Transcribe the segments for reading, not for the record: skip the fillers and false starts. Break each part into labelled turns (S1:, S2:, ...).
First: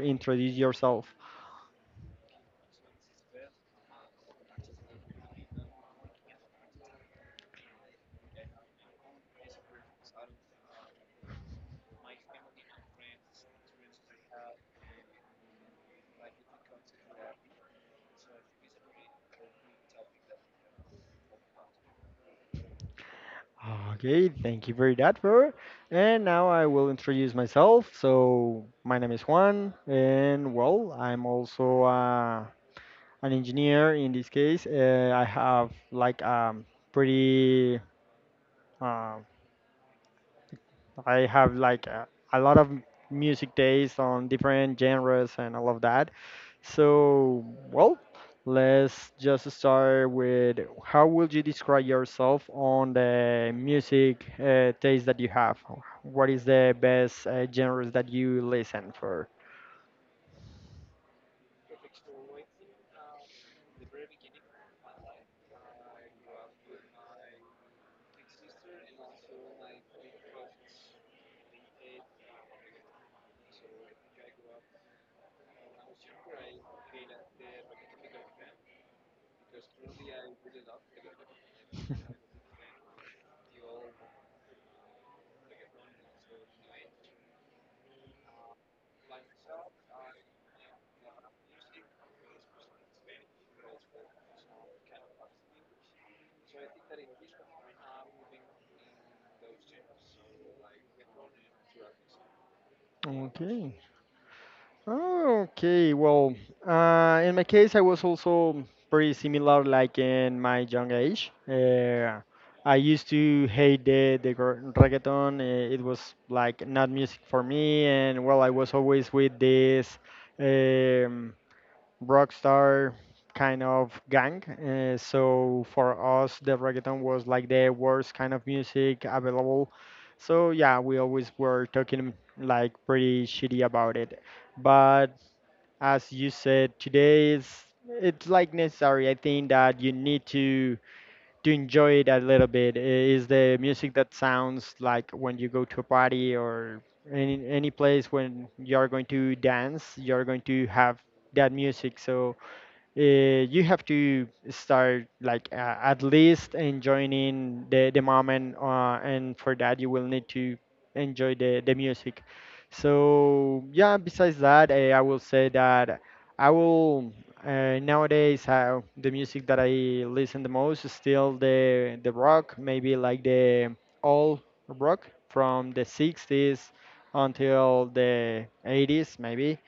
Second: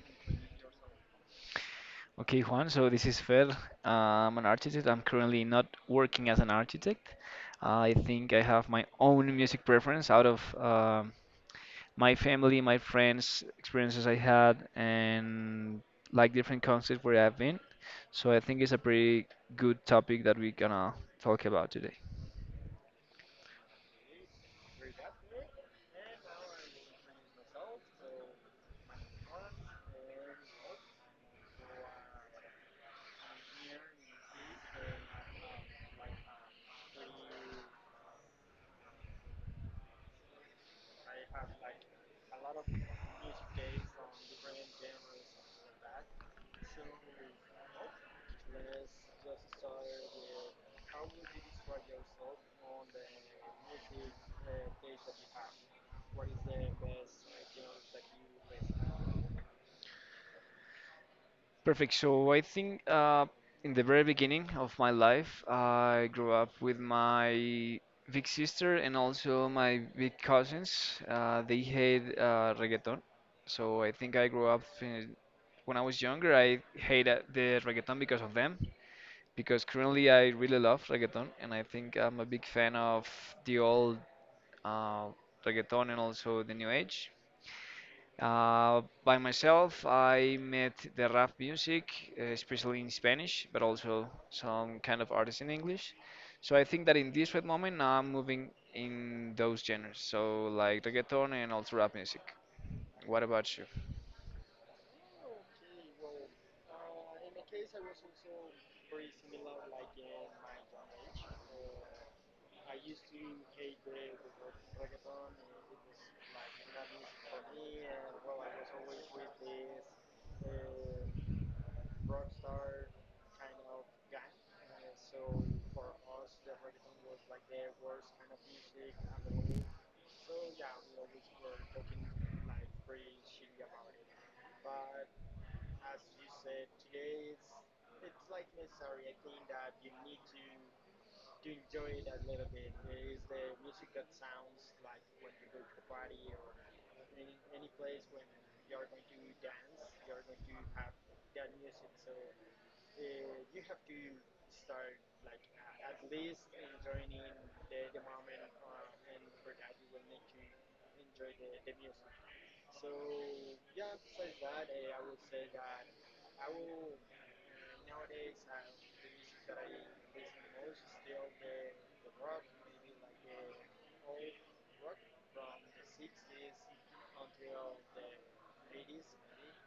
S1: introduce yourself.
S2: Okay, Juan, so this is Fer. I'm an architect. I'm currently not working as an architect. I think I have my own music preference out of my family, my friends, experiences I had, and like different concerts where I've been. So I think it's a pretty good topic that we're gonna talk about today.
S1: Okay, thank you for that, Fer. And now I will introduce myself. So my name is Juan, and well, I'm also a an engineer in this case. Uh, I have like pretty uh, I have like a lot of music days on different genres and all of that. So, well, let's just start with, how would you describe yourself on the music taste that you have? What is the best genres that you listen for?
S2: Perfect. So I think in the very beginning of my life, I grew up with my big sister and also my big cousins. They hate reggaeton. So I think I grew up in, when I was younger, I hated the reggaeton because of them. Because currently I really love reggaeton and I think I'm a big fan of the old uh, reggaeton and also the new age. By myself, I met the rap music, especially in Spanish, but also some kind of artists in English. So I think that in this right moment, now I'm moving in those genres, so like reggaeton and also rap music. What about you?
S1: Okay. Ah, okay, well, in my case, I was also pretty similar, like in my young age. I used to hate the reggaeton. It was like not music for me, and well, I was always with this um, rock star kind of gang. So for us, the reggaeton was like the worst kind of music available. So yeah, we always were talking like pretty shitty about it, but as you said, today, is it's like necessary. I think that you need to enjoy it a little bit. Is the music that sounds like when you go to a party or any place when you are going to dance, you are going to have that music. So you have to start like, at least enjoying the moment, and for that you will need to enjoy the music. So yeah, besides that, I will say that I will nowadays the music that I listen the most is still the rock, maybe like the old rock from the 60s until the 80s. Maybe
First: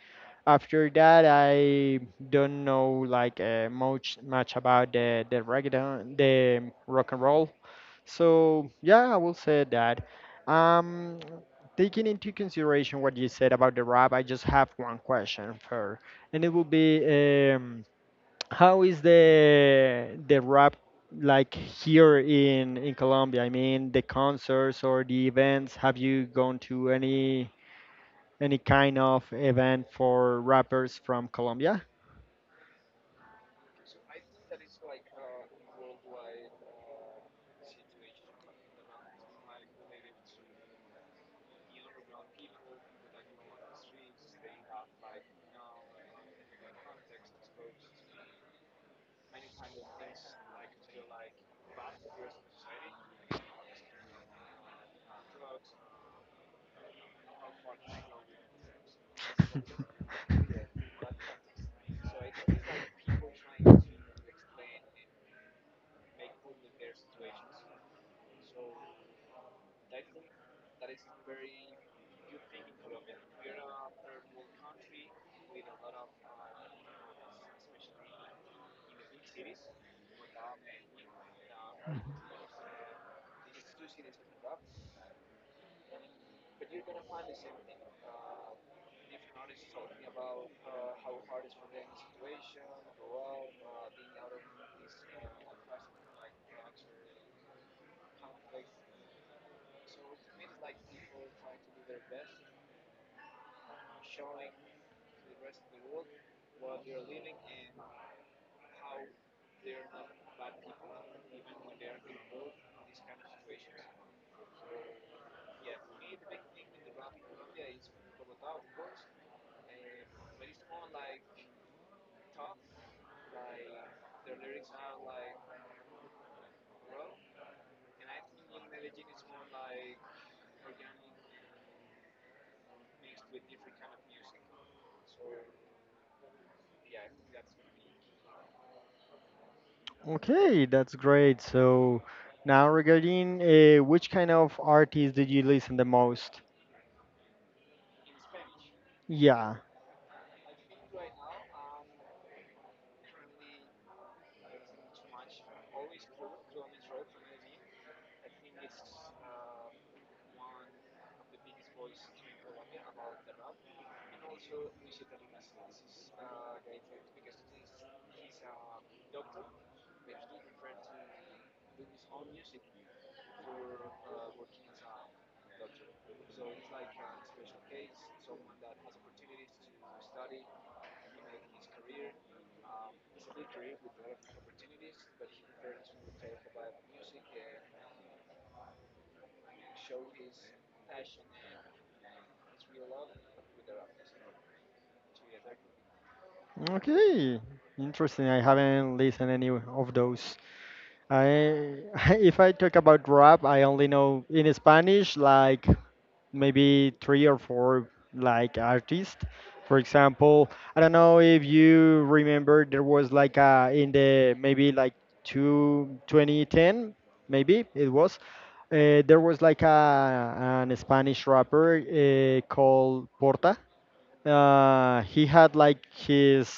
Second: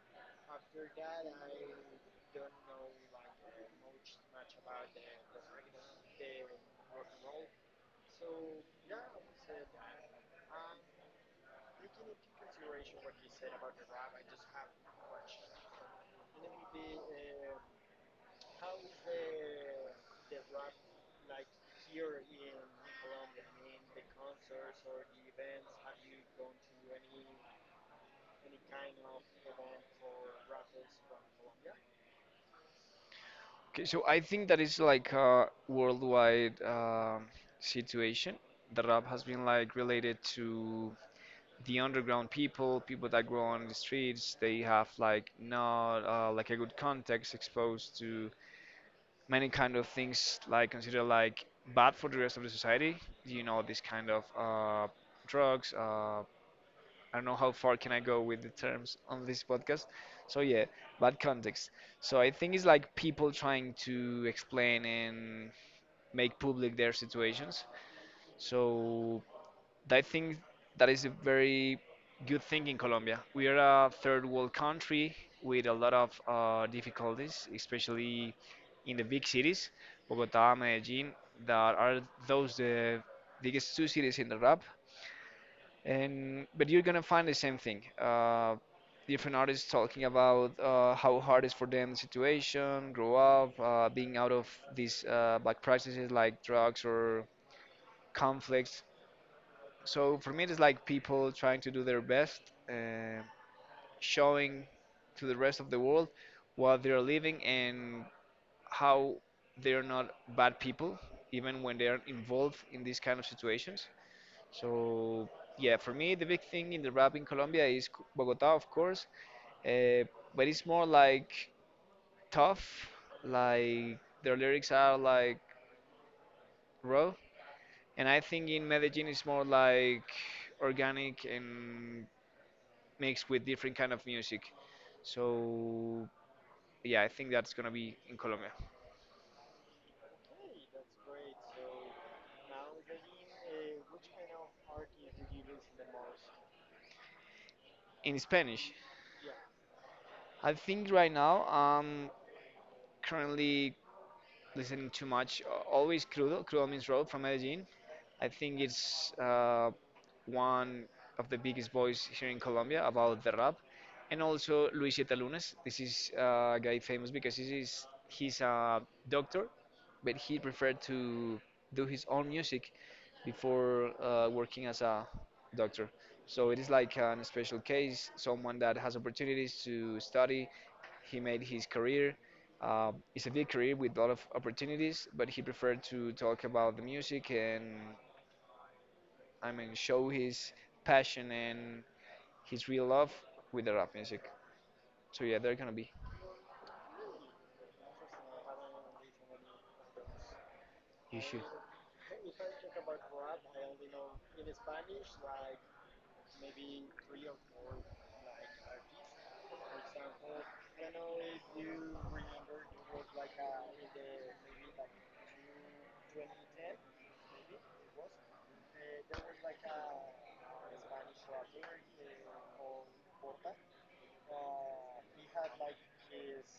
S1: after that, I don't know like, much about the reggaeton, the rock and roll. So yeah, I will say that. Um, Taking into consideration what you said about the rap, I just have one question for, and it will be, um, how is the rap like here in Colombia? I mean, the concerts or the events. Have you gone to any kind of event for rappers from Colombia?
S2: Okay, so I think that is like a worldwide situation. The rap has been like related to the underground people, people that grow on the streets. They have like not like a good context exposed to many kind of things like considered like bad for the rest of the society. You know, this kind of drugs. I don't know how far can I go with the terms on this podcast. So yeah, bad context. So I think it's like people trying to explain and make public their situations. So I think that is a very good thing in Colombia. We are a third world country with a lot of difficulties, especially in the big cities, Bogota, Medellin, that are those the biggest two cities in the rap. And but you're gonna find the same thing. Different artists talking about how hard it's for them the situation, grow up, being out of these black practices like drugs or conflicts. So for me, it's like people trying to do their best, uh, showing to the rest of the world what they're living and how they're not bad people, even when they are involved in these kind of situations. So yeah, for me, the big thing in the rap in Colombia is Bogota, of course, uh, but it's more like tough, like their lyrics are like raw, and I think in Medellin it's more like organic and mixed with different kind of music. So yeah, I think that's gonna be in Colombia.
S1: Okay, that's great. So now regarding, which kind of artists did you listen the most?
S2: In Spanish,
S1: Yeah.
S2: I think right now I'm currently listening too much. Always Crudo, Crudo means road from Medellin. I think it's one of the biggest voice here in Colombia about the rap, and also Luis Yetalunes. This is a guy famous because he's a doctor, but he preferred to do his own music. Before working as a doctor. So it is like an special case, someone that has opportunities to study. He made his career. It's a big career with a lot of opportunities, but he preferred to talk about the music and, I mean, show his passion and his real love with the rap music. So yeah, they're gonna be.
S1: Okay. Interesting. I haven't listened any of those. I If I talk about rap, I only know in Spanish like maybe three or four like artists. For example, I don't know if you remember there was like a in the maybe like, two 2010, maybe it was, there was like a an Spanish rapper called Porta. He had like his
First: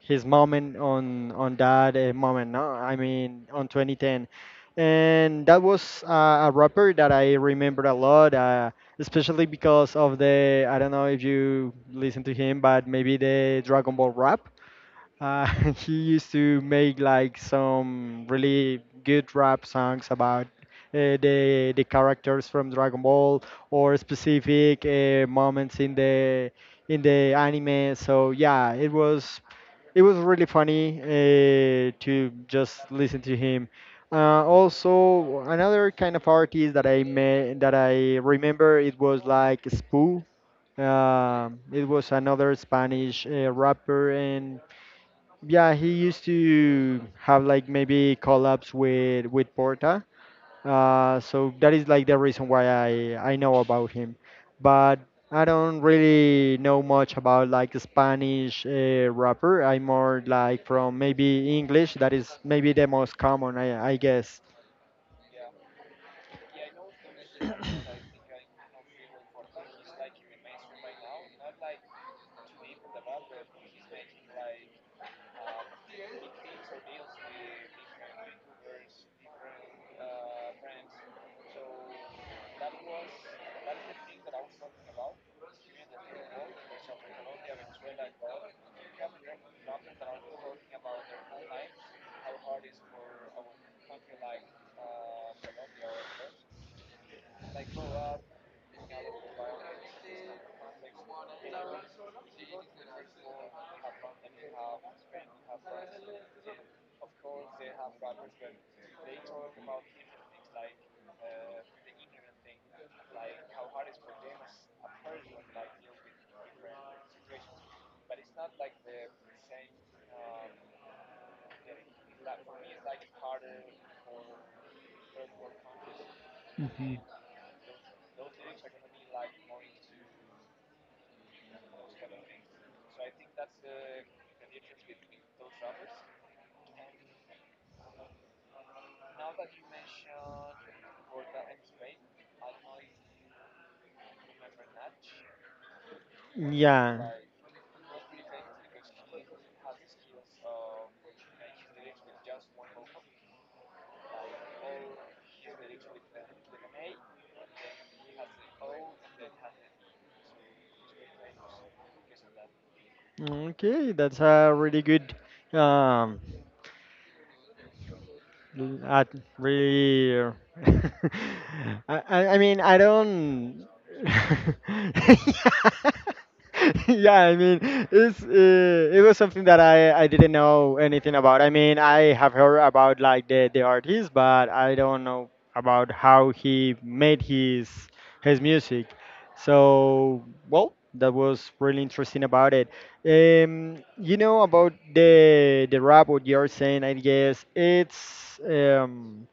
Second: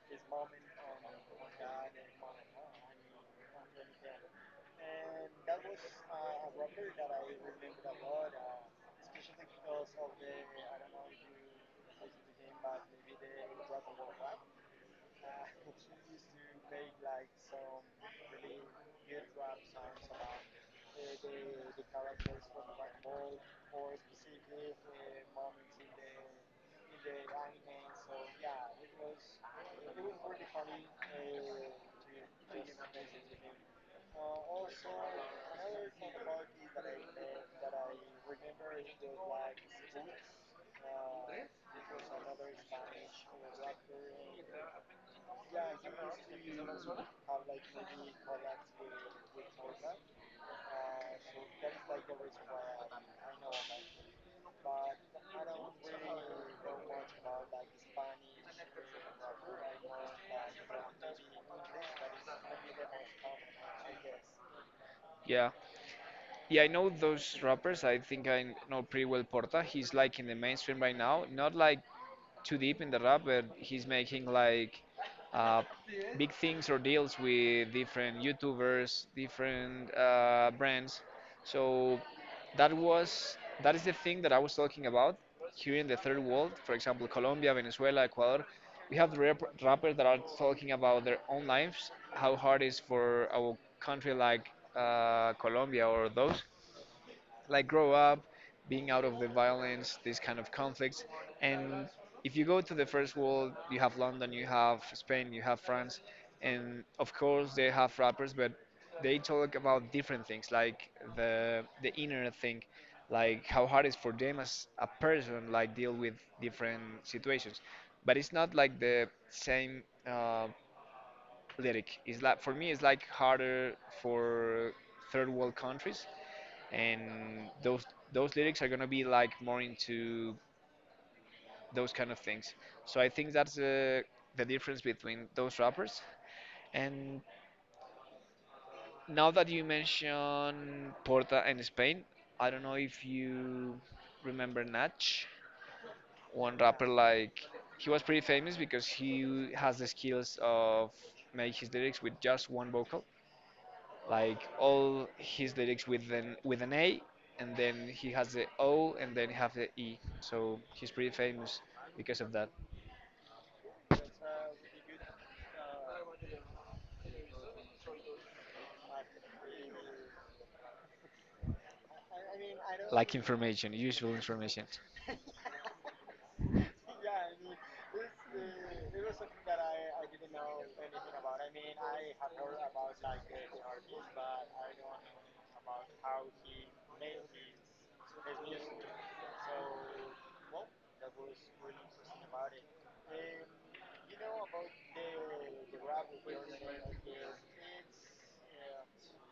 S1: his moment on that moment. No, I mean, on 2010. And that was, a rapper that I remember a lot, especially because of the I don't know if you listen to him, but maybe the Dragon Ball rap. uh, he used to make like some really good rap songs about, the characters from Dragon Ball or specific moments in the anime. So yeah, it was really funny, to just listen to him. Also, another kind of artist that I met that I remember, it was like Spoo. It was another Spanish rapper, and yeah, he used to have like maybe collabs with Porta. So that is like the reason why I know about him, but I don't really know much about like Spanish rapper. I'm more like from maybe English. That is maybe the most common, I guess.
S2: Yeah, yeah, I know those rappers. I think I know pretty well Porta. He's like in the mainstream right now, not like too deep in the rap, but he's making like uh, big things or deals with different YouTubers, different brands. So that was that is the thing that I was talking about here in the third world. For example, Colombia, Venezuela, Ecuador. We have rappers that are talking about their own lives, how hard it is for our country like Colombia or those like grow up, being out of the violence, these kind of conflicts. And if you go to the first world, you have London, you have Spain, you have France, and of course they have rappers, but they talk about different things, like the inner thing, like how hard it's for them as a person, like deal with different situations. But it's not like the same lyric. It's like for me, it's like harder for third world countries
S1: Hmm.
S2: and those lyrics are gonna be like more into those kind of things. So I think that's the difference between those rappers. And now that you mention Porta and Spain, I don't know if you remember Natch, one rapper
S1: Yeah.
S2: like he was pretty famous because he has the skills of make his lyrics with just one vocal, like all his lyrics with an A, and then he has the O, and then he has the E. So he's pretty famous because of that.
S1: Okay, that's a really good um l- at really I mean, I
S2: Like
S1: don't.
S2: information, useful information.
S1: Yeah, I mean, it was something that I didn't know anything about. I mean, I have heard about like the artist, but I don't know about how he made his music. So well, that was really interesting about it. You know about the robot you're saying. I guess it's um,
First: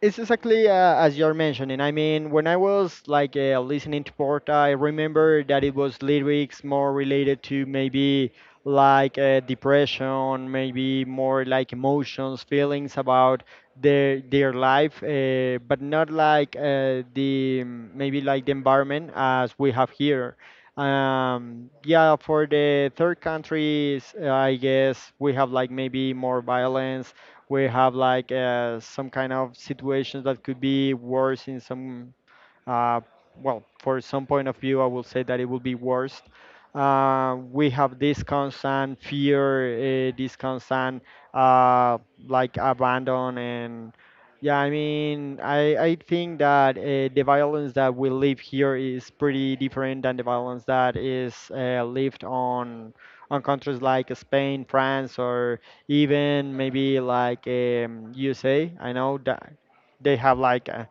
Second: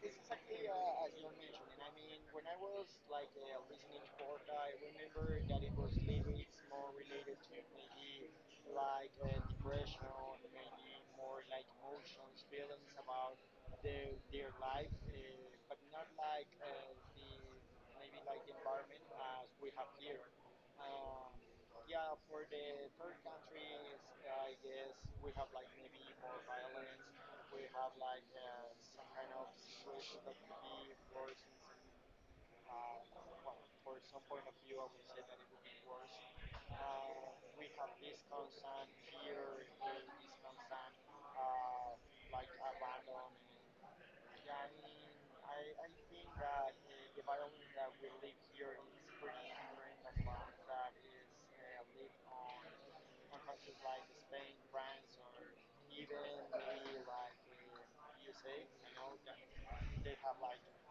S1: it's exactly, as you're mentioning. I mean, when I was like, listening to Porta, I remember that it was lyrics more related to maybe like, depression, maybe more like emotions, feelings about their life, but not like, maybe like the environment as we have here. Yeah, for the third countries, I guess we have like maybe more violence. We have like, some kind of situations that could be worse, in some uh, well, for some point of view, I will say that it will be worse. We have this constant fear, this constant, uh, like abandon, and yeah, I mean, I think that, the violence that we live here is pretty different than the violence that is, lived on countries like Spain, France, or even maybe like, USA. I know that they have like,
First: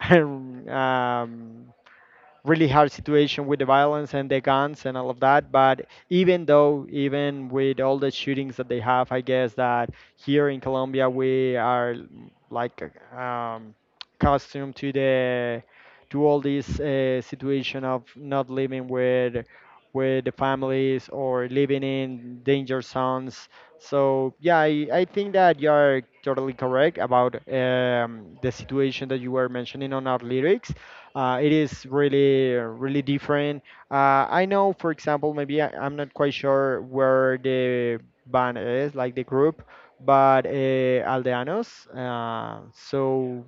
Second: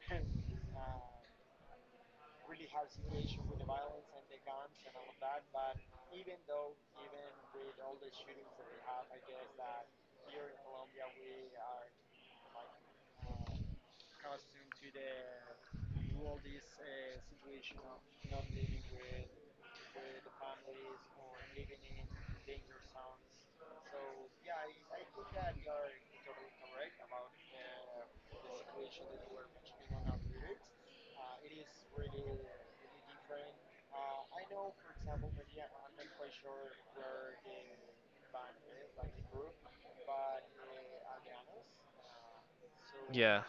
S1: um, really hard situation with the violence and the guns and all of that. But even though, even with all the shootings that they have, I guess that here in Colombia we are like, um, accustomed to all this, situation of not living with the families or living in danger zones. So yeah, I think that you're totally correct about, the situation that you were mentioning on our lyrics. It is really, really different. I know, for example, maybe I'm not quite sure where the band is, like the group, but, Aldeanos.
S2: Yeah,
S1: So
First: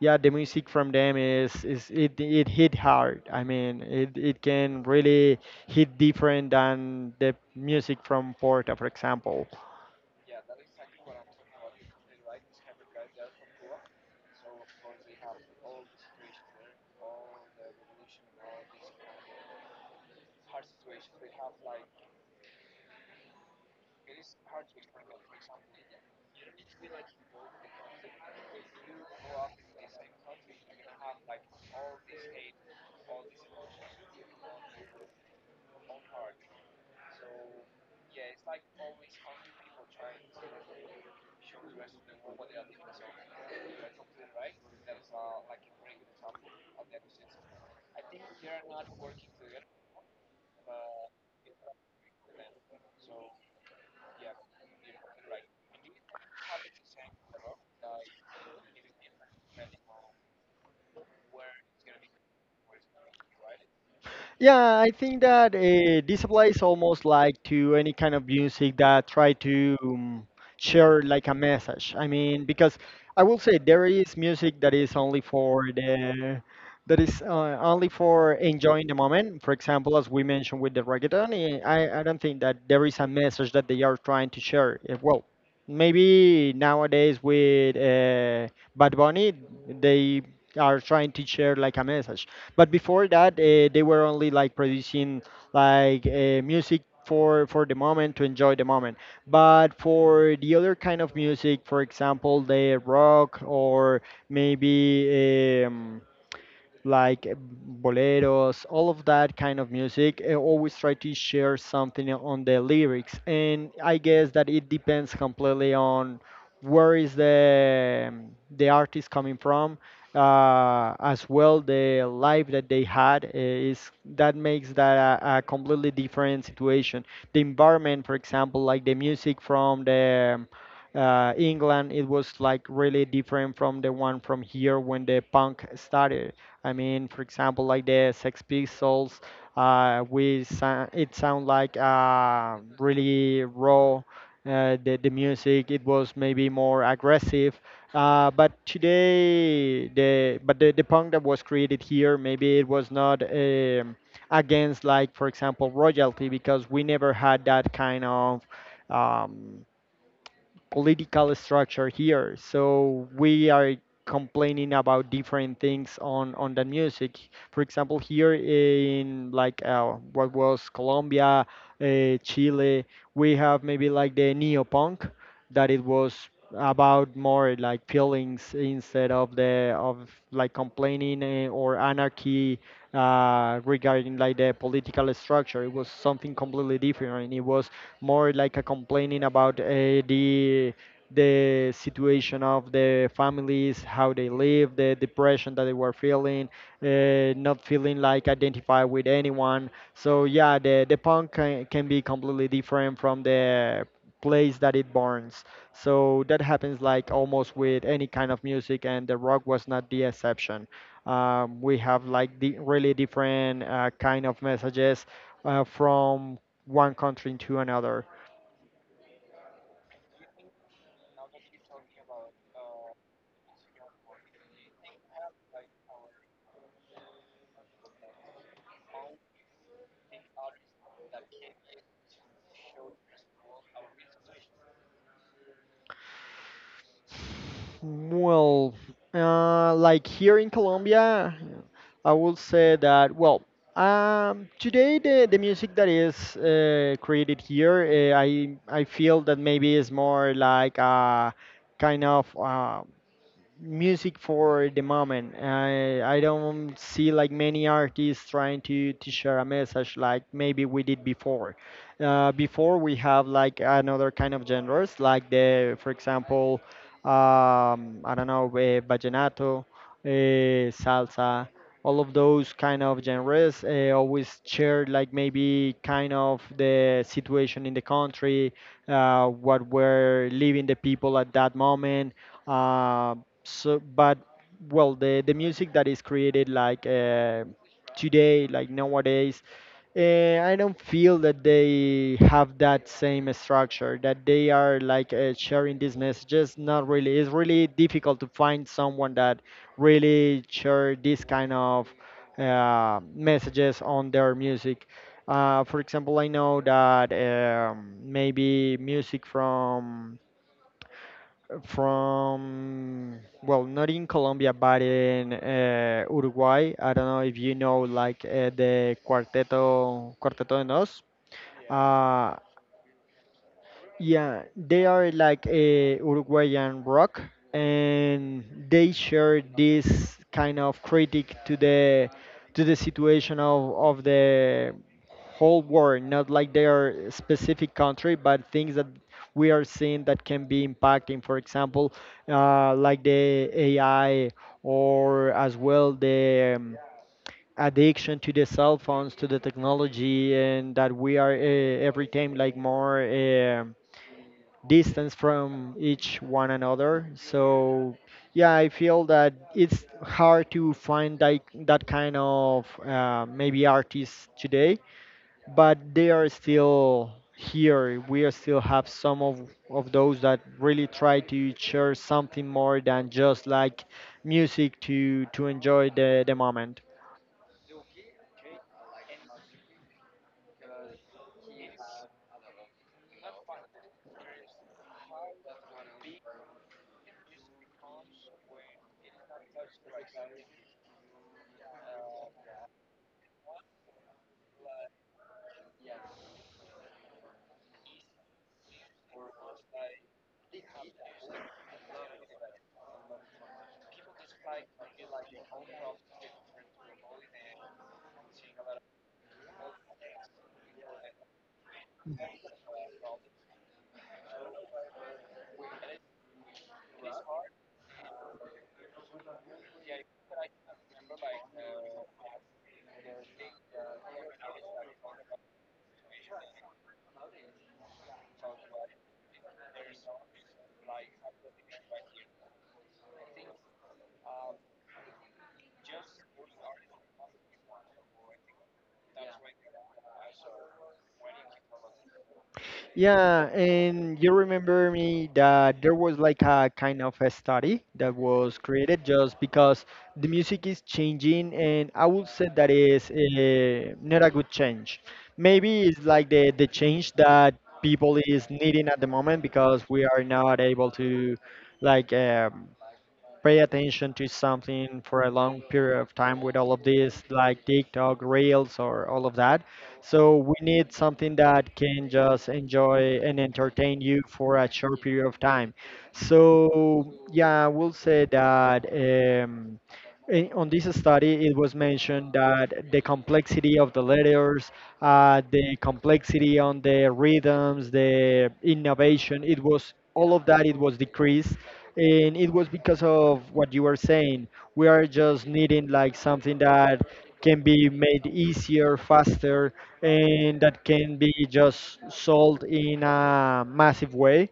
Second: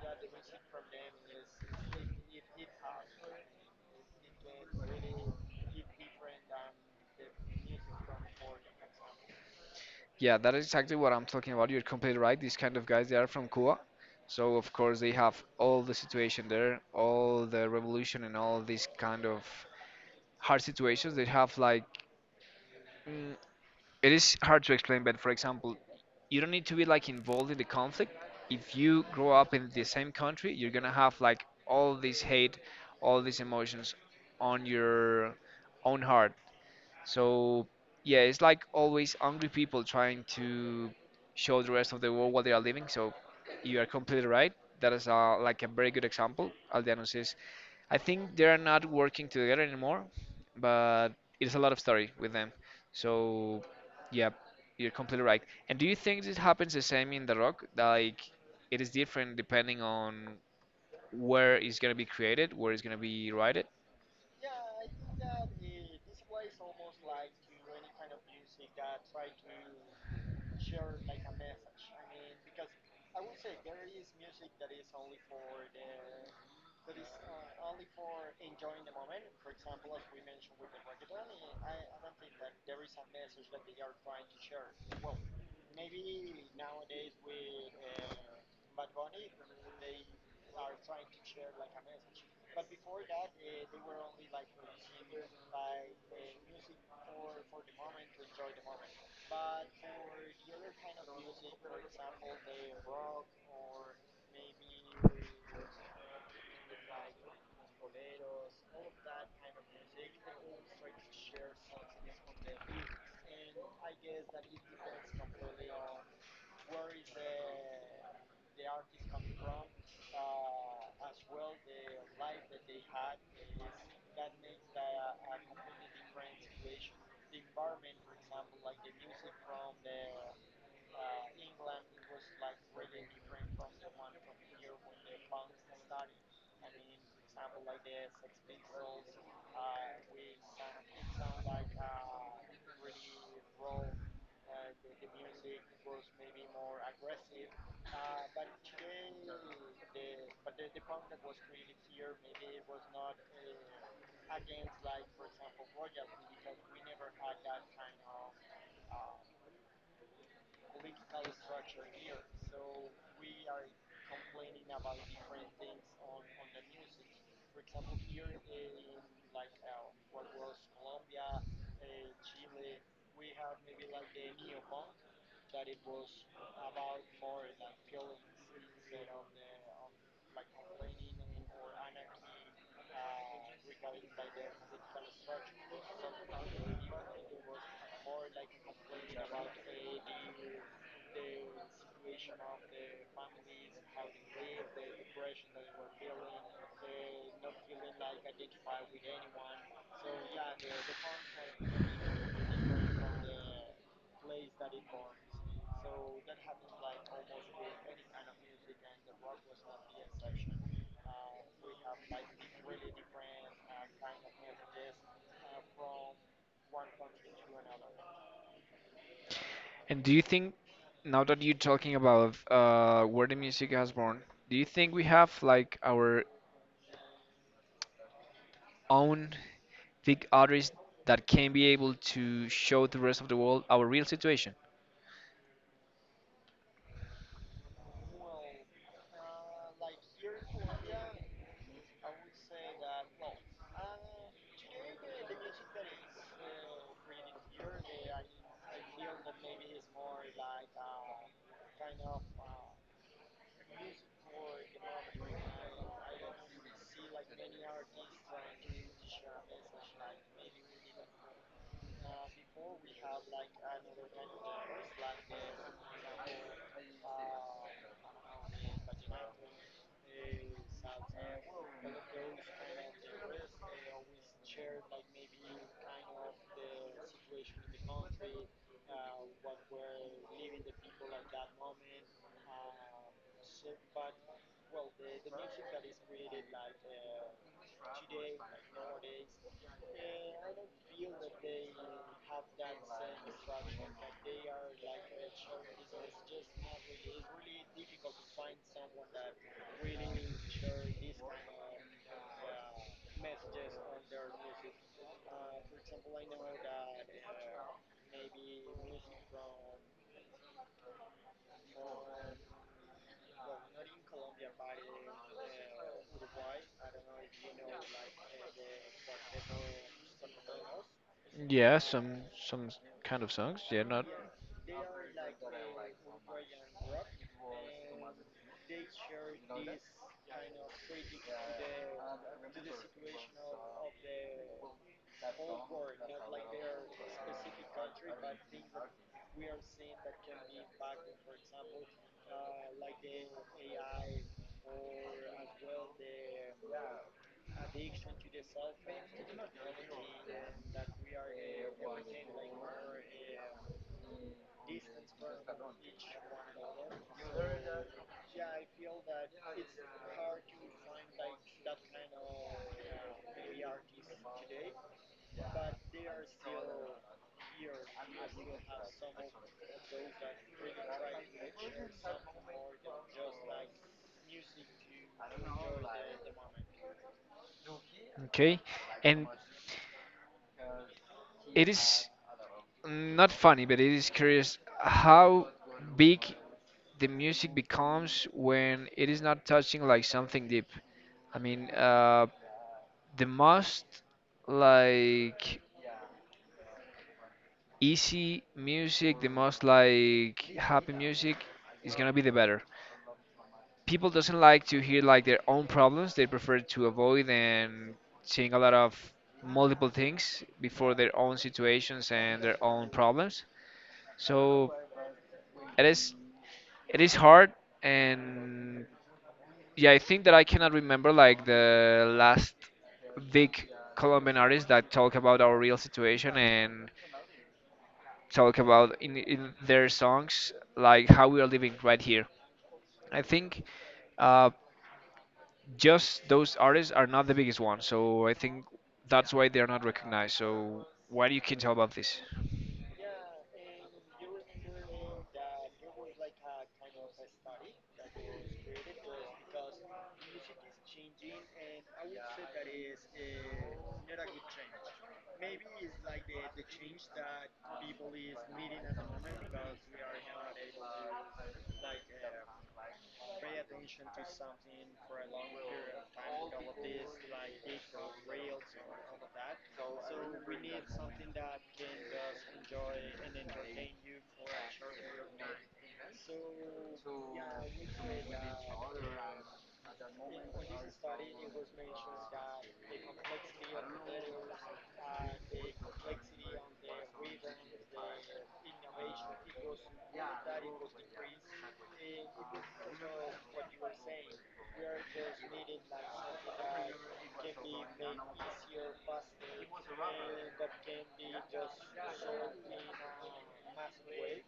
S1: yeah, the music from them is it hit hard. I mean, it can really hit different than the music from Porta, for example.
S2: yeah, that is exactly what I'm talking about. You're completely right. These kind of guys, they are from Cuba, so of course they have all the situation there, all the revolution, and all these kind of hard situations. They have like. mm, it is hard to explain, but for example, you don't need to be like involved in the conflict. If you grow up in the same country, you're gonna have like all this hate, all these emotions on your own heart. So yeah, it's like always angry people trying to show the rest of the world what they are living. So you are completely right. That is like a very good example. Aldeanos. I think they are not working together anymore, but it's a lot of story with them. So, yeah, you're completely right. And do you think this happens the same in The Rock? Like, it is different depending on where it's gonna be created, where it's gonna be written?
S1: Yeah, I think that, this applies almost like to any kind of music that try to, share like a message. I mean, because I will say there is music that is only for the that is, only for enjoying the moment. For example, as we mentioned with the reggaeton, I don't think that there is a message that they are trying to share. Well, maybe nowadays with, Bad Bunny, they are trying to share like a message, but before that, they were only like producing like, music for the moment to enjoy the moment. But for the other kind of music, for example, the rock or maybe, like, boleros, all of that kind of music, I always try to share something on the lyrics. And I guess that it depends completely on where is the artist coming from, as well the life that they had, is that makes that a completely different situation. The environment, for example, like the music from the England, it was like really different from the one from here when the punk started. I mean, for example, like the Sex Pistols, it sound like, really raw. The music it was maybe more aggressive, but today the punk that was created here maybe it was not, against like, for example, royalty, because we never had that kind of, um, political structure here. So we are complaining about different things on the music. For example, here in like, what was Colombia, Chile, we have maybe like the neo punk that it was about more like feelings instead of the of like complaining, or anarchy, regarding like the political structure. It was something completely different. It was more like a complaining about, the situation of the families, how they live, the depression that they were feeling, not feeling like identified with anyone. So yeah, the punk can be completely different from the place that it burns. So that happens like almost with any kind of music, and the rock was not the exception. We have like the really different, kind of messages, from one country into another.
S2: And do you think, now that you're talking about where the music has born, do you think we have like our own big artists that can be able to show the rest of the world our real situation?
S1: Well, like here in Colombia, I will say that, well, today the music that is, created here, I feel that maybe is more like a kind of music for the moment. I don't see like many artists trying to share a message like maybe we did before. Before we have like another kind of genres like the for example, I don't know, vallenato, salsa. All of those kind of genres always share like maybe kind of the situation in the country, what were living the people at that moment. Uh, so but well The music that is created like today, like nowadays, I don't feel that they have that same structure, that they are like sharing these messages. Not really, it's really difficult to find someone that really share this kind of messages on their music. For example, I know that maybe music from well, not in Colombia, but in Uruguay. I don't know if you know like the Cuarteto de Nos.
S2: Yeah,
S1: uh,
S2: some kind of songs. Yeah, not
S1: yeah, they are like a Uruguayan rock, and they share this kind of critic to the situation of the whole world, not like their specific country, but things that we are seeing that can be impacting. For example, like the AI, or as well the addiction to the cell phones, to the technology, and that we are every time like more, distance from each one another. So yeah, I feel that it's hard to find that, that kind of maybe artists today, but they are still here. We are still have some of those that really try to share something more than just like music to enjoy the moment.
S2: okay. And it is not funny, but it is curious how big the music becomes when it is not touching like something deep. I mean, uh, the most like easy music, the most like happy music is gonna be the better. People doesn't like to hear like their own problems. They prefer to avoid and seeing a lot of multiple things before their own situations and their own problems. So it is, it is hard. And yeah, I think that I cannot remember like the last big Colombian artists that talk about our real situation and talk about in their songs like how we are living right here. I think uh, just those artists are not the biggest one. So I think that's why they're not recognized. So what you can tell about this?
S1: Yeah, and you remember me that there was like a kind of a study that was created just because the music is changing, and I would say that is not a good change. Maybe it's like the change that people is needing at the moment, because we are not able to like. Um, pay attention to something for a long period of time with all of this, like TikTok, Reels, or all of that. So we need something that can just enjoy and entertain you for a short period of time. So yeah, I will say that on this study, it was mentioned that the complexity of the letters, the complexity on the rhythms, the innovation, it was all of that. It was decreased, and it was because of what you were saying. We are just needing like something that can be made easier, faster, and that can be just sold in a massive way.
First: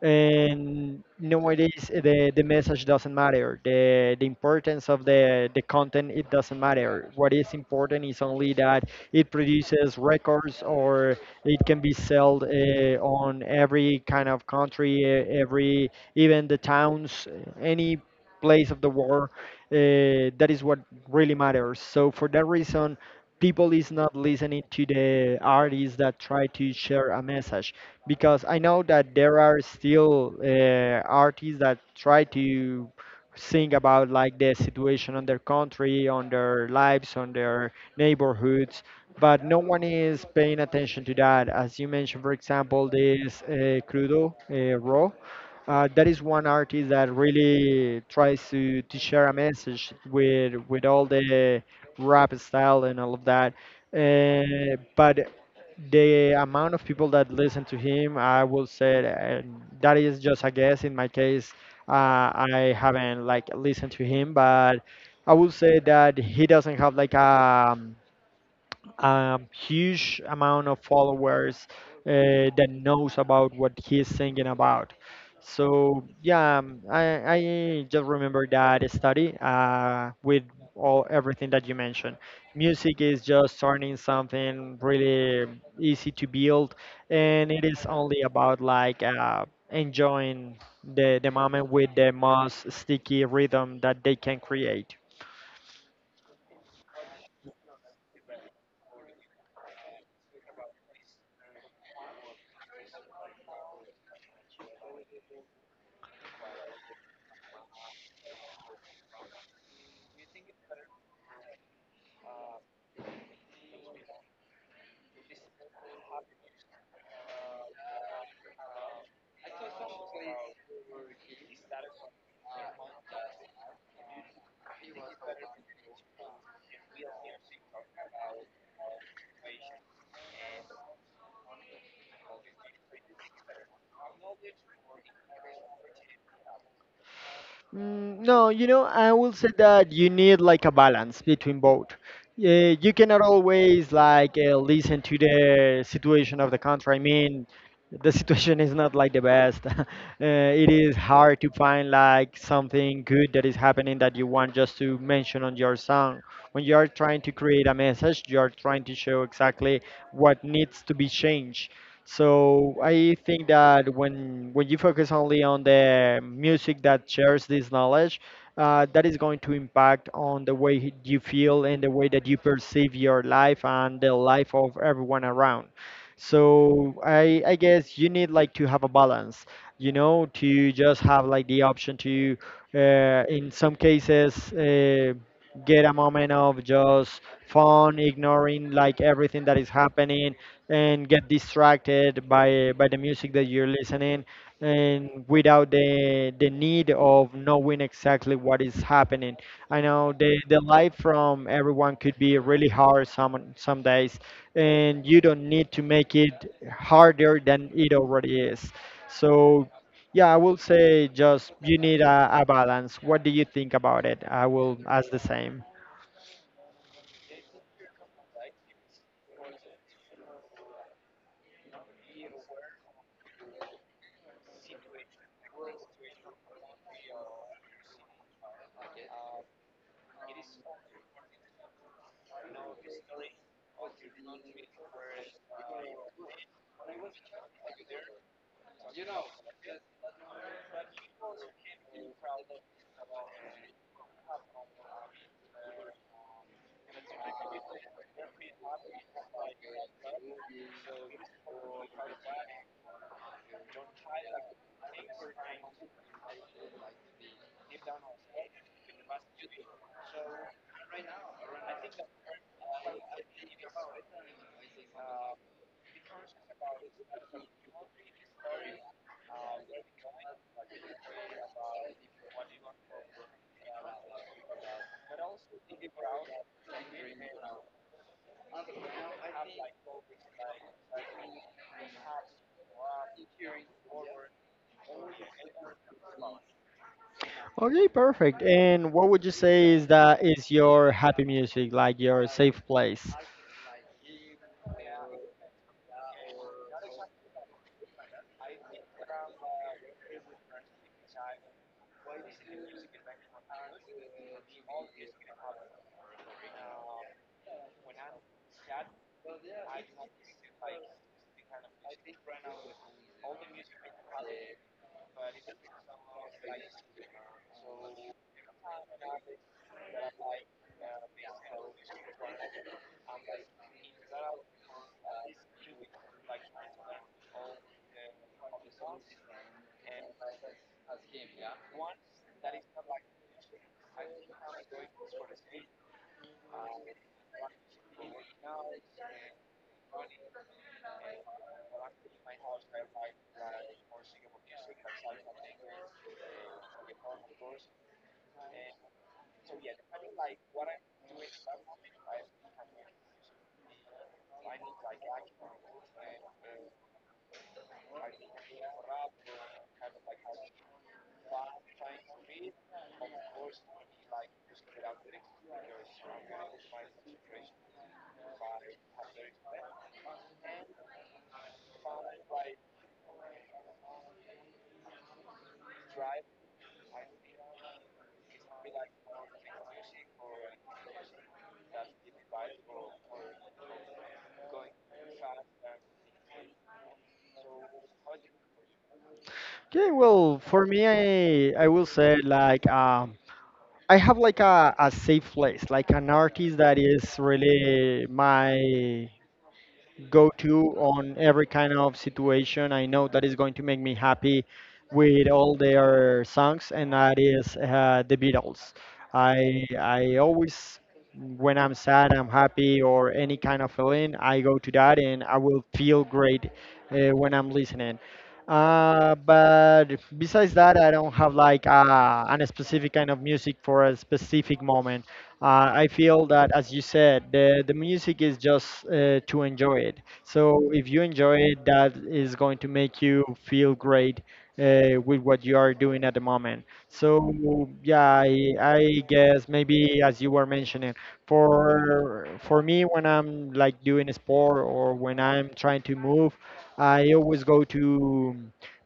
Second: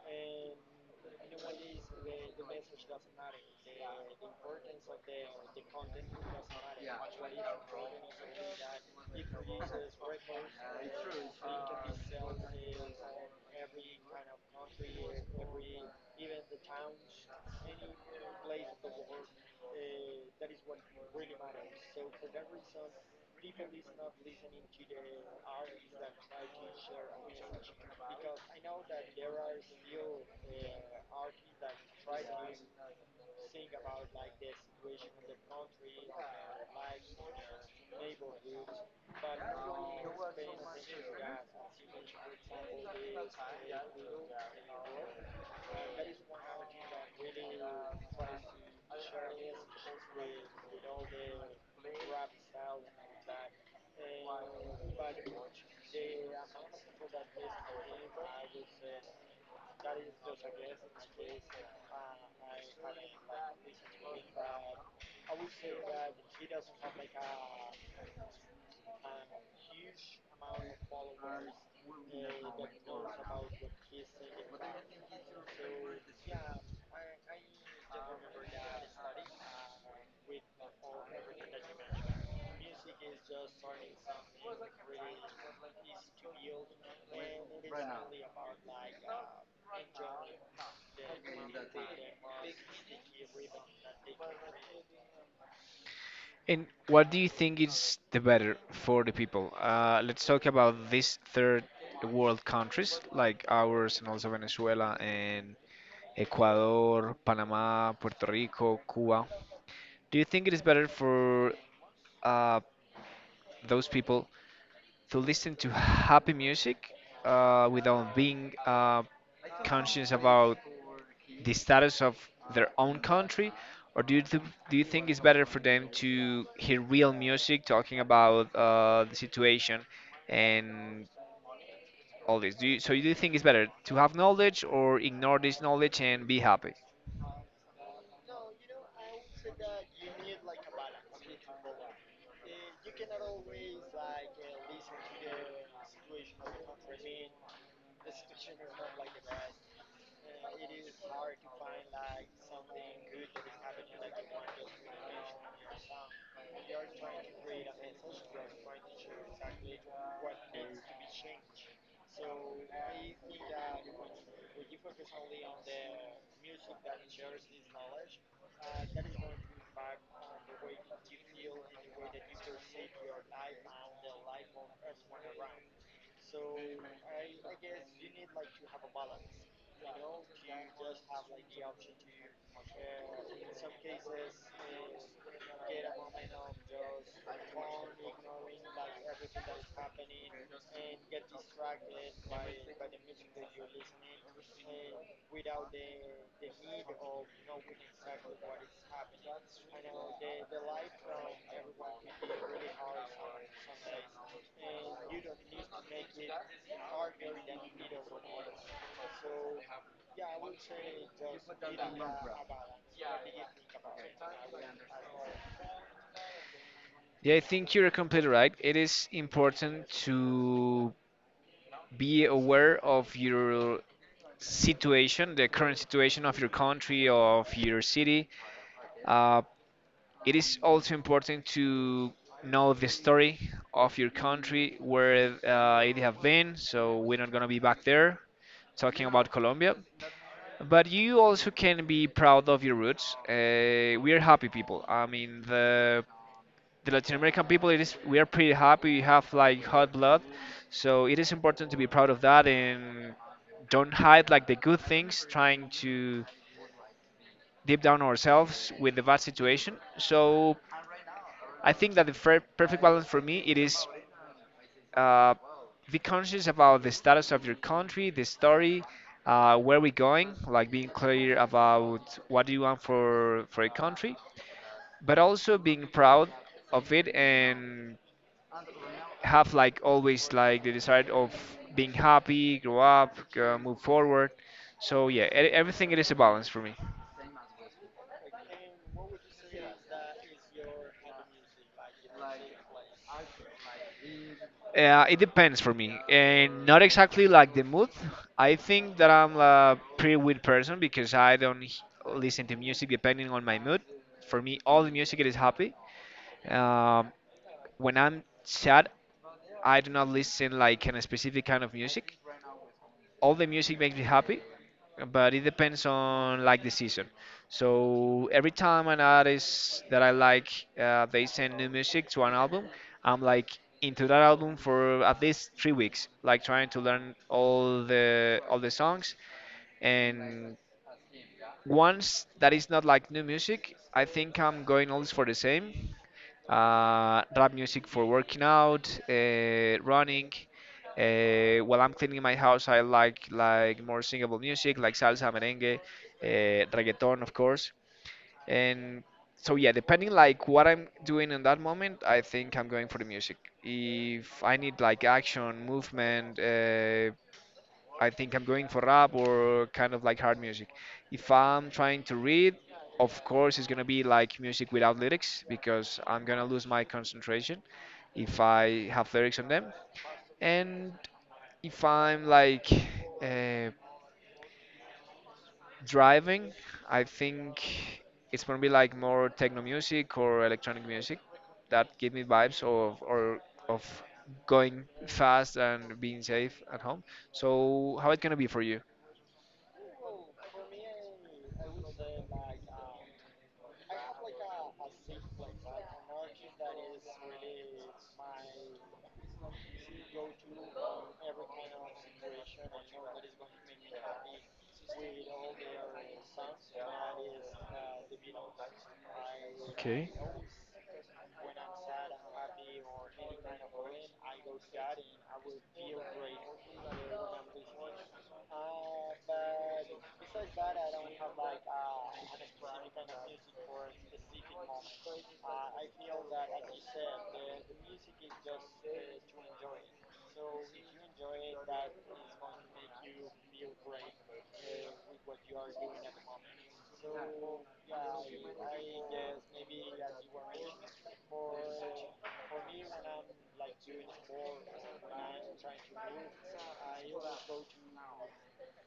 S1: And nowadays, the message doesn't matter, the importance of the content, it doesn't matter. What is important is only that it produces records, or it can be sold on every kind of country, every, even the towns, any place of the world. That is what really matters. So for that reason, people is not listening to the artists that try to share a message, because I know that there are still artists that try to sing about like the situation on their country, on their lives, on their neighborhoods, but no one is paying attention to that. As you mentioned, for example, this Crudo, Raw. That is one artist that really tries to share a message with all the rap style and all of that. But the amount of people that listen to him, I will say that is just a guess. In my case, I haven't like listened to him, but I will say that he doesn't have like a huge amount of followers that knows about what he's singing about. So yeah, I just remember that study with all everything that you mentioned. Music is just starting something really easy to build, and it is only about like enjoying the moment with the most sticky rhythm that they can create.
S2: And what do you think is the better for the people? Let's talk about these third world countries like ours and also Venezuela and Ecuador, Panama, Puerto Rico, Cuba. Do you think it is better for uh, those people to listen to happy music without being conscious about the status of their own country, or do you think it's better for them to hear real music talking about the situation and all this? Do you, so do you think it's better to have knowledge or ignore this knowledge and be happy?
S1: Mm, no, you know, I will say that you need like a balance between both. Yeah, you cannot always like listen to the situation of the country. I mean, the situation is not like the best. It is hard to find like something good that is happening that you want just to mention on your song. When you are trying to create a message, you are trying to show exactly what needs to be changed. So I think that when you focus only on the music that shares this knowledge, that is going to impact on the way you feel and the way that you perceive your life and the life of everyone around. So I guess you need like to have a balance, you know, to just have like the option to, in some cases, get a moment of just fun, ignoring like everything that is happening, and get distracted by the music that you're listening, and without the the need of knowing exactly what is happening. I know the life from everyone could be really hard some days, and you don't need to make it harder than it already is. So yeah, I will say just you need a balance. What do you think about it? I will ask the same.
S2: Yeah, I think you're completely right. It is important to be aware of your situation, the current situation of your country, of your city, uh, it is also important to know the story of your country, where it have been, so we're not gonna be back there talking about Colombia. But you also can be proud of your roots. We are happy people. I mean, the Latin American people, it is we are pretty happy. We have like hot blood, so it is important to be proud of that and don't hide like the good things. Trying to deep down ourselves with the bad situation. So I think that the fair, perfect balance for me it is uh, be conscious about the status of your country, the story, where we're going, like being clear about what do you want for a country, but also being proud of it and have like always like the desire of being happy, grow up, move forward. So yeah, everything it is a balance for me.
S1: Okay, perfect. And what would you say is that is your happy music, like your safe place?
S2: It depends for me, and not exactly like the mood. I think that I'm a pretty weird person because I don't h- listen to music depending on my mood. For me, all the music is happy. Um, when I'm sad, I do not listen like in a specific kind of music. All the music makes me happy, but it depends on like the season. So every time an artist that I like, they send new music to an album, I'm like into that album for at least 3 weeks, like trying to learn all the songs and once that is not like new music, I think I'm going always for the same. Rap music for working out, running. While I'm cleaning my house, I like more singable music, like salsa, merengue, reggaeton, of course. And so yeah, depending like what I'm doing in that moment, I think I'm going for the music. If I need like action, movement, I think I'm going for rap or kind of like hard music. If I'm trying to read, of course, it's gonna be like music without lyrics because I'm gonna lose my concentration if I have lyrics on them. And if I'm like uh, driving, I think it's gonna be like more techno music or electronic music that give me vibes of or of going fast and being safe at home. So how it gonna be for you?
S1: Okay, well, for me, I will say like I have like a safe place, like an artist that is really my go to on every kind of situation. I know that is going to make me happy with all their songs, and that is the Beatles. I always, when I'm sad, I'm happy, or any kind of feeling, I go to that, and I will feel great when I'm listening. But besides that, I don't have like an specific kind of music for a specific moment. I feel that, as you said, the music is just to enjoy it. So if you enjoy it, that
S2: Way,
S1: is going to make you feel great with what you are doing at the moment. So yeah, I guess maybe as you were mentioning, for me when I'm like doing a sport or when I'm trying to move, I always go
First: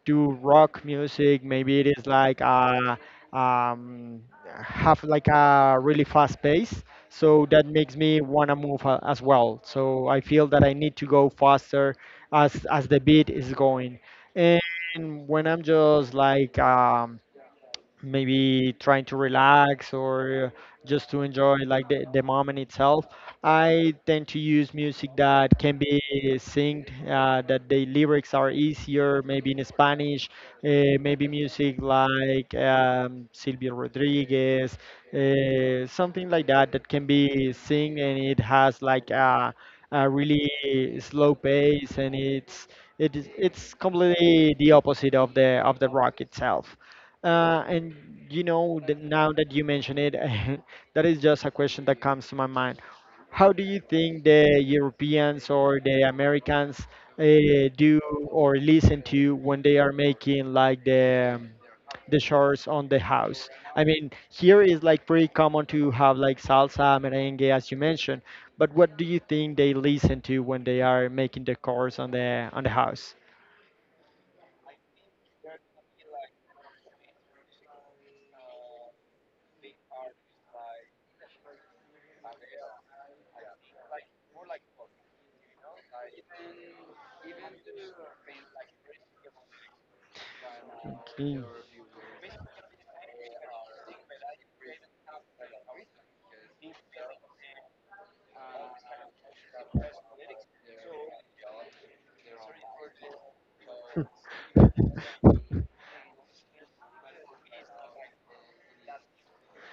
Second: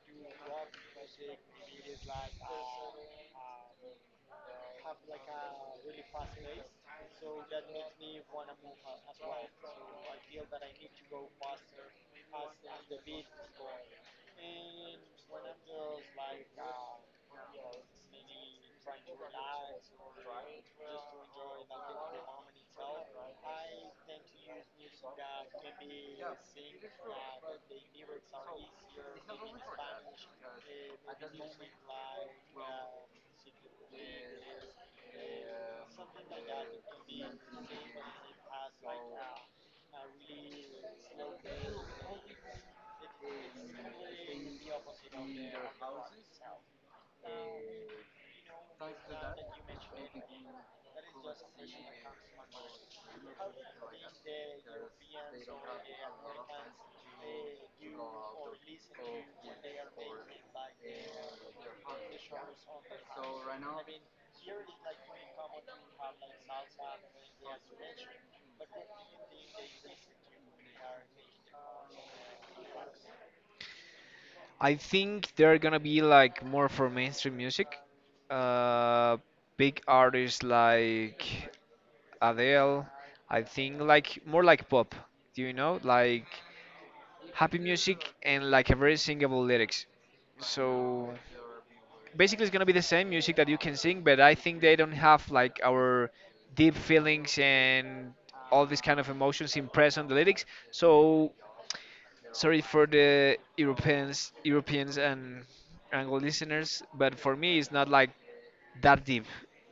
S1: to rock music. Maybe it is like um, have like a really fast pace, so that makes me want to move as well. So I feel that I need to go faster as the beat is going. And when I'm just like maybe trying to relax, or just to enjoy like the moment itself, I tend to use music that can be synced, that the lyrics are easier, maybe in Spanish, maybe music like Silvio Rodriguez, something like that that can be synced, and it has like a really slow pace, and it's it is, it's completely the opposite of the rock itself. And you know, that now that you mention it, that is just a question that comes to my mind. How do you think the Europeans or the Americans do or listen to when they are making like the chores on the house? I mean, here is like pretty common to have like salsa, merengue, as you mentioned. But what do you think they listen to when they are making the chores on the house?
S2: I think they're gonna be like more for mainstream music. Uh, big artists like Adele. I think like more like pop. Do you know? Like happy music and like a very singable lyrics. So
S1: Okay.
S2: basically it's gonna be the same music that you can sing, but I think they don't have like our deep feelings and all these kind of emotions impressed on the lyrics. So sorry for the Europeans, Europeans and Anglo listeners, but for me it's not like that deep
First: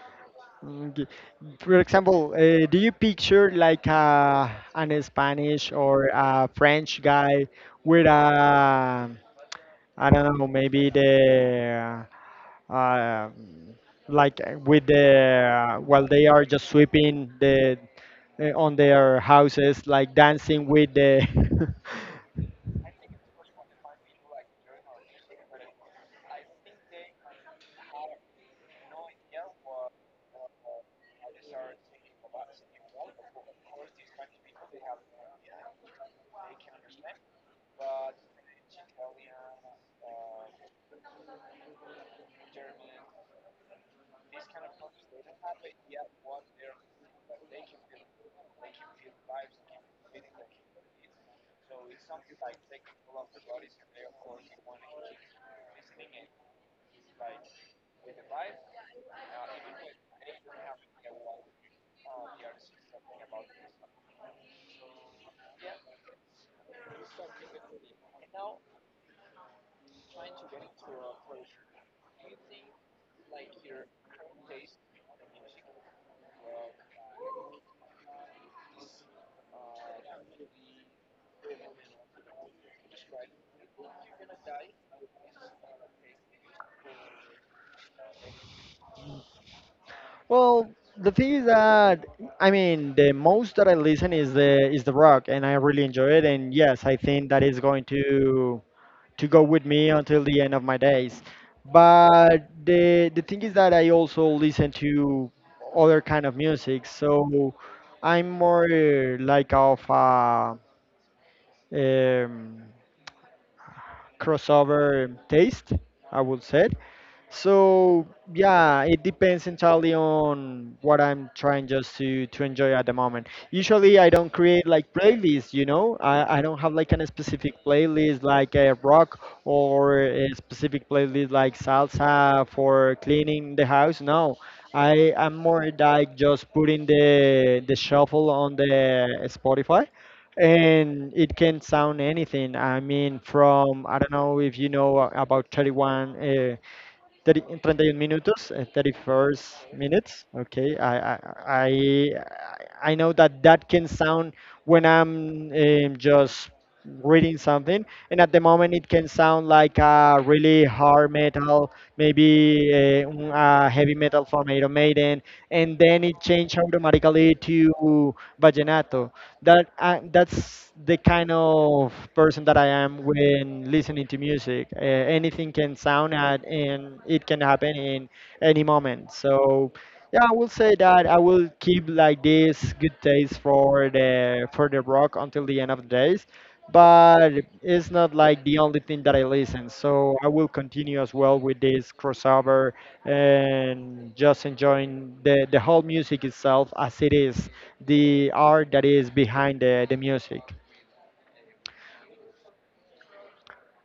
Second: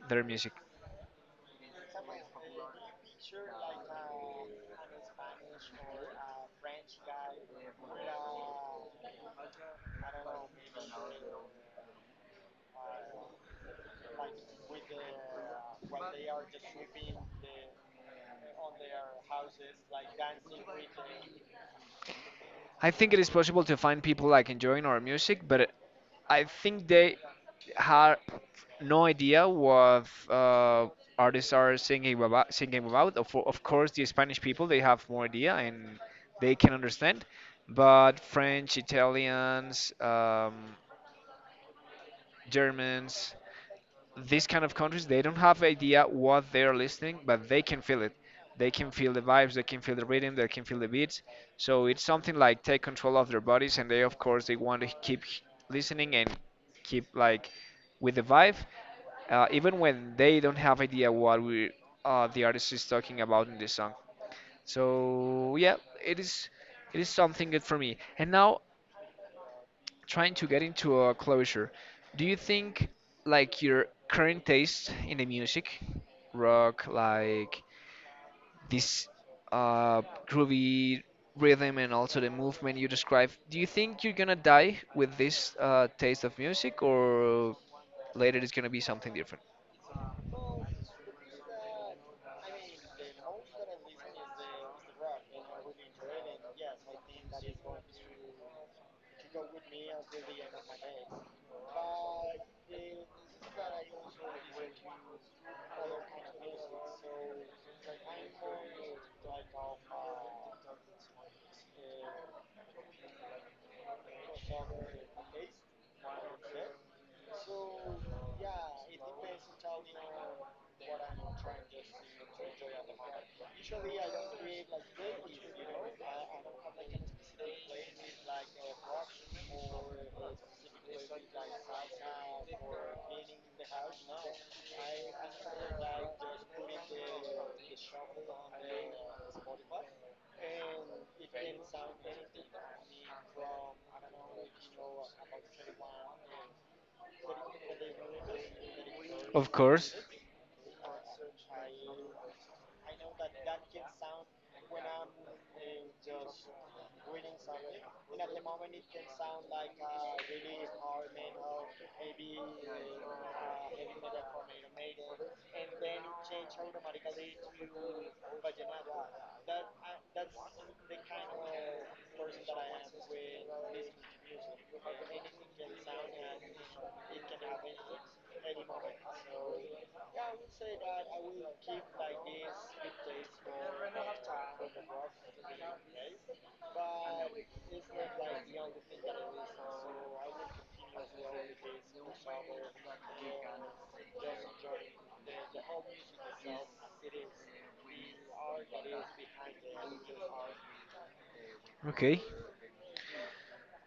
S2: their music.
S1: Okay. For example, do you picture like a, an Spanish or a French guy with a, I don't know, maybe the, uh, um, like with the, while they are just sweeping the, on their houses, like dancing with the,
S2: I think it is possible to find people like enjoying our music, but I think they have no idea what artists are singing about. Singing about. Of course, the Spanish people they have more idea and they can understand, but French, Italians, Germans, these kind of countries they don't have idea what they're listening, but they can feel it. They can feel the vibes, they can feel the rhythm, they can feel the beats, so it's something like take control of their bodies and they of course they want to keep listening and keep like with the vibe, even when they don't have idea what we, the artist is talking about in this song. So yeah, it is, it is something good for me. And now trying to get into a closure, do you think like your current taste in the music, rock, like this uh, groovy rhythm and also the movement you describe, do you think you're gonna die with this taste of music, or later it's gonna be something different?
S1: Well, the thing is that I mean the most that I listen is the rock, and I really enjoy it. And yes, I think that is going to go with me until the end of my days. But the thing is that I also listen to other kind of music, so I'm more like of a um, crossover taste, I would say. So yeah, it depends entirely on what I'm trying just to enjoy at the moment. Usually, I don't create like playlists. You know, I don't have like an specific playlist like a rock, or a specific playlist like salsa for cleaning the house. No, I am more like just putting the shuffle on the Spotify. And it can sound anything. I mean, from I don't know if you know about 31. Uh, 30, 31 minutos,
S2: Of
S1: 31st
S2: course.
S1: minutes. Okay, I know that that can sound when I'm just reading something, and at the moment it can sound like a really hard metal, maybe a heavy metal from Iron Maiden, and then it changed automatically to vallenato. That I, that's the kind of person that I am when listening to music. Anything can sound at, and it can happen in any moment. So yeah, I will say that I will keep like this good taste for the rock until the end of the days, but it's not like the only thing that I listen. So I will continue as well with this crossover, and just enjoying the whole music itself as it is, the art that is behind the music.
S2: Okay.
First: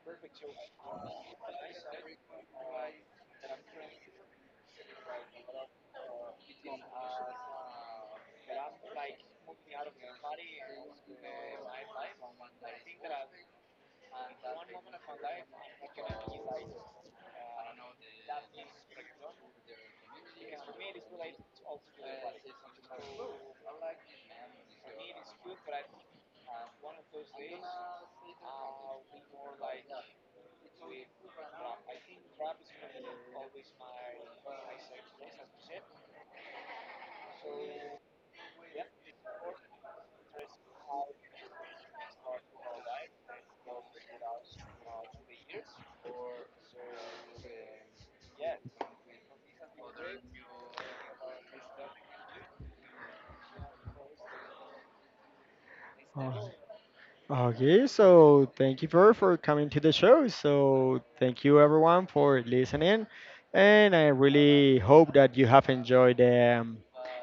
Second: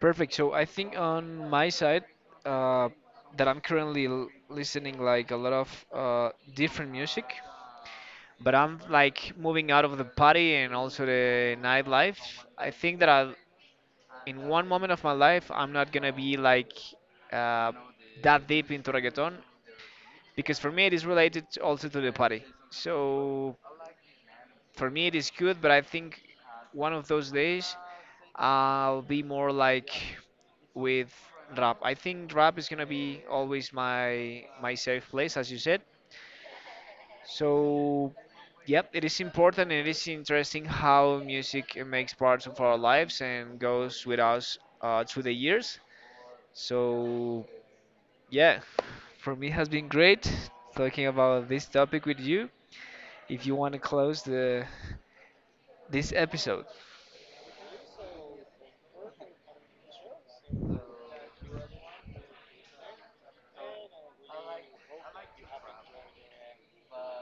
S2: Perfect. So I think on my side, uh, that I'm currently l listening like a lot of different music, but I'm like moving out of the party and also the nightlife. I think that I, in one moment of my life, I'm not gonna be like uh, that deep into reggaeton because for me it is related also to the party. So for me, it is good, but I think one of those days I'll be more like with rap. I think rap is gonna be always my safe place, as you said. So yep, it is important and it is interesting how music makes parts of our lives and goes with us through the years. So yeah, for me it has been great talking about this topic with you. If you want to close the this
S1: Oh,
S2: episode.
S1: okay, so thank you for coming to the show. So thank you everyone for listening, and I really hope that you have enjoyed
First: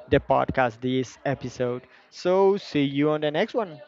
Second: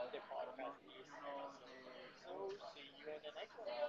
S1: the podcast, this episode. So see you on the next one.